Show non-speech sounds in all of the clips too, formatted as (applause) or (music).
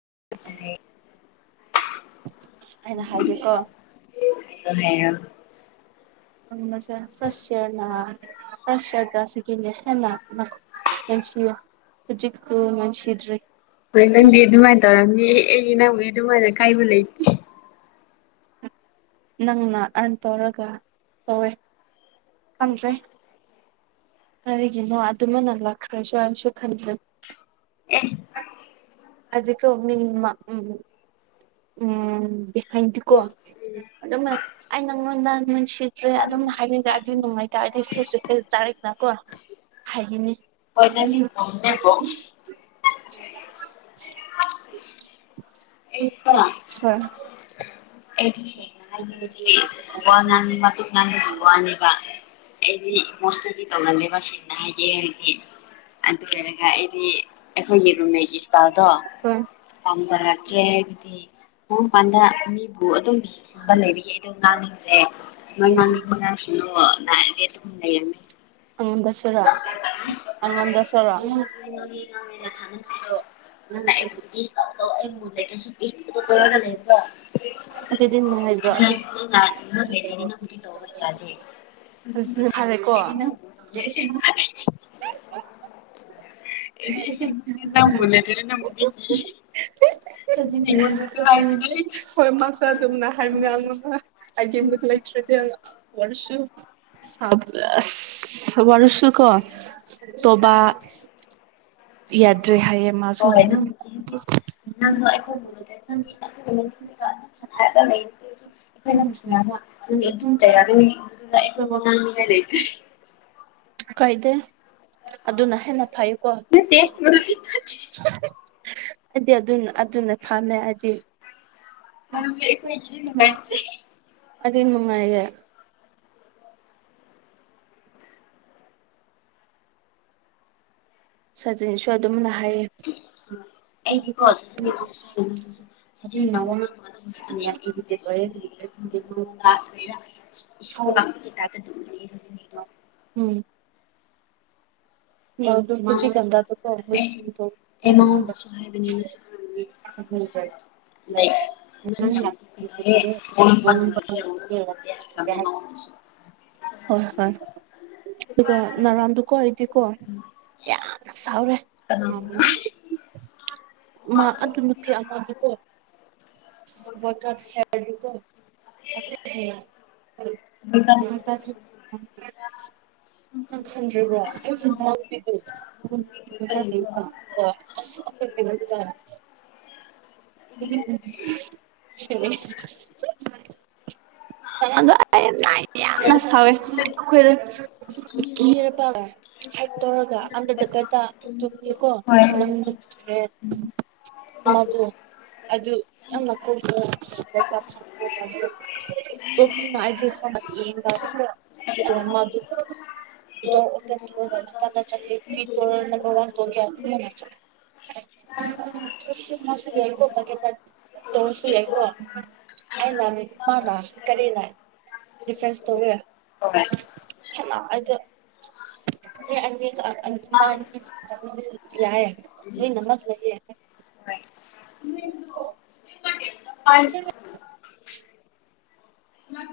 (unintelligible) ꯑꯩꯅ ꯍꯥꯏꯒꯦꯀꯣ (unintelligible) (unintelligible) (unintelligible) ꯏ ꯑꯗꯨ ꯃꯥ ꯀꯥꯏꯕꯨ ꯂꯩ ꯅꯪꯅ ꯑꯥꯔꯟ ꯇꯧꯔꯒ ꯇꯧꯋꯦ ꯐꯪꯗ꯭ꯔꯦ ꯀꯔꯤꯒꯤꯅꯣ ꯑꯗꯨꯃꯅ ꯂꯥꯛꯈ꯭ꯔꯁꯨ ꯍꯥꯏꯅꯁꯨ ꯈꯟꯕ ꯑꯦ ꯑꯗꯨꯀꯣ ꯃꯤ ꯎ ꯎꯝ ꯍꯗꯤꯀꯣ ꯑꯗꯨꯝ ꯑꯩ ꯅꯪꯉꯣꯟꯗ ꯅꯨꯡꯁꯤꯗ꯭ꯔꯦ ꯑꯗꯨꯝ ꯍꯥꯏꯕꯤꯕꯦ ꯑꯗꯨ ꯅꯨꯡꯉꯥꯏꯇꯔꯦ ꯑꯗꯨꯗꯤ ꯐꯦꯁ ꯇꯨ ꯐꯦꯁ ꯇꯥꯔꯛꯗꯅꯀꯣ ꯍꯥꯏꯈꯤꯅꯤ ꯍꯣꯏꯗꯅꯤ ꯅꯝꯅꯦꯕꯣ (unintelligible) ꯑꯩꯗꯤ ꯍꯥꯏ ꯋꯥ ꯃꯇꯀꯨꯞ ꯉꯥꯡꯕꯗꯤ ꯋꯥꯅꯦꯕ ꯑꯩꯗꯤ ꯏꯣꯁꯇꯗꯤ ꯇꯧꯅꯤꯦꯕ ꯁꯅꯦ ꯍꯥꯏꯗꯤ ꯑꯗꯨ ꯑꯣꯏꯔꯒ ꯑꯩꯗꯤ ꯑꯩꯈꯣꯏꯒꯤ ꯔꯨꯝꯃꯦꯒꯤ ꯁ꯭ꯇꯥꯏꯜꯗꯣ ꯍꯣꯏ ꯄꯥꯝꯖꯔꯛꯇ꯭ꯔꯦ ꯍꯥꯏꯕꯗꯤ ꯃꯡ ꯄꯥꯟꯗ ꯑꯗꯨ ꯑꯗꯨꯝ ꯌꯦꯡ ꯁꯟꯕ ꯂꯩꯕꯒꯤ ꯑꯩ ꯑꯗꯨꯝ ꯉꯥꯡꯅꯤꯡꯗ꯭ꯔꯦ ꯃꯣꯏ ꯉꯥꯡꯅꯤꯡꯕ ꯉꯁꯤꯅꯨ ꯎꯝ ꯂꯩꯌꯦꯃꯦ ꯍꯪꯕꯁꯤꯔꯣ (inaudible) ꯑꯗꯨꯗꯤ ꯅꯨꯡꯉꯥꯏꯕ꯭ꯔꯣ ꯃꯨꯠ ꯂꯩꯇ꯭ꯔꯗꯤ ꯅꯪꯕꯨꯗꯤ ꯇꯧꯕ ꯌꯥꯗꯦ ꯑꯗꯨꯗꯤ ꯐꯔꯦꯀꯣ ꯌꯦ ꯁꯤꯟ ꯃꯥ ꯅ ꯃꯅꯨꯡ ꯑꯗꯨ ꯅꯜꯂꯤ ꯁꯤꯗꯨꯁꯨ ꯂꯁꯤ ꯍꯣꯏ ꯃꯥꯁꯨ ꯑꯗꯨꯝꯅ ꯍꯥꯏꯕꯅꯦ ꯑꯥꯏꯇꯦꯝꯗꯨꯁꯨ ꯂꯩꯇ꯭ꯔꯦꯗꯤ ꯋꯥꯔꯁꯨ ꯑꯁ ꯋꯥꯔꯁꯨ ꯀꯣ ꯇꯣꯕꯥ ꯌꯥꯗ꯭ꯔꯦ ꯍꯥꯏꯌꯦ ꯃꯥꯁꯨ ꯍꯣꯏ ꯅꯪ ꯍꯥꯏꯗꯤ ꯅꯪ ꯑꯩꯈꯣꯏꯔꯒ ꯂꯩ ꯑꯩꯈꯣꯏꯅ ꯑꯗꯨꯅꯤ ꯑꯩꯈꯣꯏ ꯋꯥ ꯉꯥꯡꯉꯥꯏ ꯂꯩ ꯀꯥꯏꯗꯦ ꯑꯗꯨꯅ ꯍꯦꯟꯅ ꯐꯩꯀꯣ ꯃꯗꯨ ꯊꯤꯀ ꯍꯥꯏꯗꯤ ꯑꯗꯨ ꯑꯗꯨꯅ ꯐꯝꯃꯦ ꯍꯥꯏꯗꯤ ꯃꯔꯝꯗꯤ ꯑꯩꯈꯣꯏꯒꯤꯗꯤ ꯅꯨꯡꯉꯥꯏꯇ꯭ꯔꯤ ꯑꯗꯨ ꯅꯨꯡꯉꯥꯏꯌ ꯦ ꯁꯖꯤꯟꯁꯨ ꯑꯗꯨꯝ ꯂ ꯎꯝ (inaudible) ꯃꯥꯁꯨ ꯑꯩ ꯑꯩ ꯃꯉꯣꯟꯗꯁꯨ ꯍꯥꯏꯕꯅꯦ ꯅꯪꯁꯨ ꯈꯪꯉꯝꯅꯤ ꯂꯩ ꯅꯪ ꯌꯥꯝ ꯊꯤꯖꯤꯟꯅꯔꯦ ꯋꯥꯉꯥꯡꯕ ꯅꯨꯡꯉꯥꯏꯇꯦ ꯋꯥꯉꯥꯡ ꯐꯖꯗꯦ ꯍꯥꯏꯈ꯭ꯔꯕꯅꯦ ꯃꯉꯣꯟꯗꯁꯨ (inaudible) ꯍꯣꯏ ꯍꯣꯏ ꯑꯗꯨꯒ ꯅꯔꯥꯝꯗꯨꯀꯣ ꯑꯩꯗꯤꯀꯣ ꯌꯥꯝꯅ ꯁꯥꯎꯔꯦ ꯀꯅꯥꯕꯨꯅꯣ ꯍꯣꯏ ꯑꯗꯨ ꯅꯨꯄꯤ ꯑꯃꯗꯨꯀꫭ ꯋꯥꯀ ꯍꯦꯔꯀꯣ (inaudible) ꯑꯁ ꯅꯪ ꯈꯟꯗ꯭ꯔꯤꯕꯣ ꯑꯩꯕꯨꯎꯗ ꯑꯁꯣꯛ (inaudible) ꯑꯩꯅ ꯂꫭꯏꯅ ꯅꯥꯏ ꯌꯥꯝꯅ ꯁꯥꯎꯋꯦ ꯑꯩꯈꯣꯏꯗ ꯀꯤꯔꯕ ꯍꯥꯏ ꯇꯧꯔꯒ ꯑꯗꯗ ꯄꯦꯇꯥ ꯇꯨꯝꯉꯀꯣꯦ ꯃꯗꯣ ꯑꯗꯨ ꯌꯥꯝ ꯉꯥꯛꯀꯧꯗ (unintelligible) (unintelligible) (unintelligible) (unintelligible) ꯣ ꯊꯅ ꯆꯂꯦꯠ ꯄꯤ ꯇ ꯅ ꯋꯥ ꯀ ꯃꯥꯁꯨ ꯌꯥꯏꯀꯣ ꯍꯣꯏ ꯇꯧꯔꯁꯨ ꯌꯥꯏꯀꯣ ꯎꯝ ꯑ ꯂꯥꯛꯅꯤ ꯃꯥ ꯂꯥꯛꯑꯦ ꯀꯔꯤ ꯂꯥꯛꯑ ꯗꯤꯐ꯭ꯔꯦꯟꯁ ꯇꯧꯋꯦ ꯍꯣꯏ ꯌꯥ ꯑꯗꯨ ꯅꯃꯛ ꯂꯩ (unintelligible)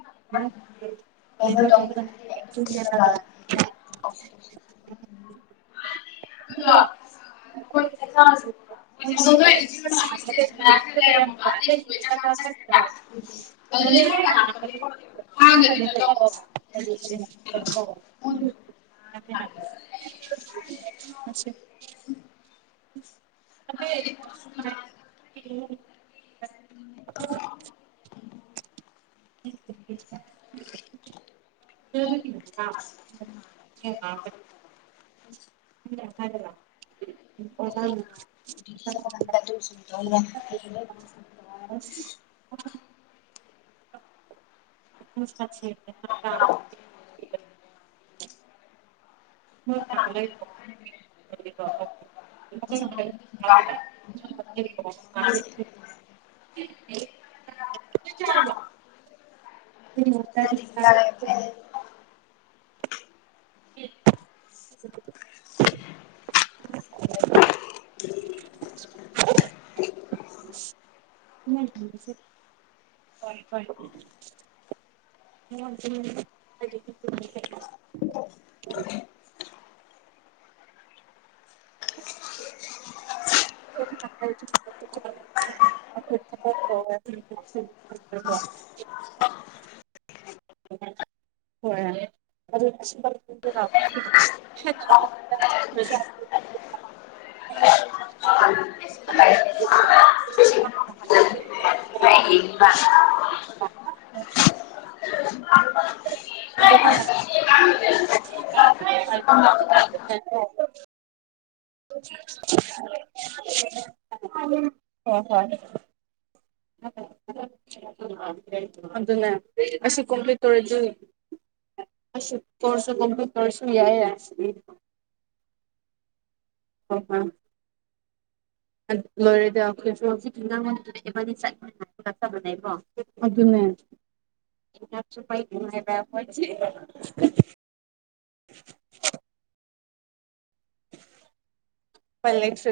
(unintelligible) (unintelligible) (inaudible) (unintelligible) (unintelligible) (inaudible) (unintelligible) (unintelligible) (unintelligible) (unintelligible) ꯎꯝ ꯍꯥꯏ ꯋꯥ ꯑꯣꯖ (unintelligible) (inaudible) (unintelligible) (unintelligible) (inaudible) (unintelligible) ꯎꯝ (inaudible) (inaudible) (unintelligible) (inaudible) (inaudible) (inaudible) ꯍꯣꯏ ꯑꯗꯨ ꯑꯗ ꯃꯥ (inaudible) ꯍꯣꯏ ꯍꯣꯏ ꯑꯗꯨꯅꯦ ꯑꯁꯨ ꯀꯣꯝꯄ꯭ꯂꯤꯠ ꯇꯧꯔꯁꯨ ꯀꯣꯔꯁ ꯀꯝꯄ꯭ꯂꯤꯠ ꯇꯧꯔꯁꯨ ꯌꯥꯏꯌꯦ (unintelligible) ꯂꯣꯏꯔꯦꯗ ꯑꯩꯈꯣꯏꯁꯨ ꯍꯧꯖꯤꯛꯥꯡꯅꯤꯆꯕꯅꯦꯀꯣ ꯑꯗꯨꯅꯦ ꯍꯥꯛ ꯅꯨꯡꯉꯥꯏꯕ ꯐꯁ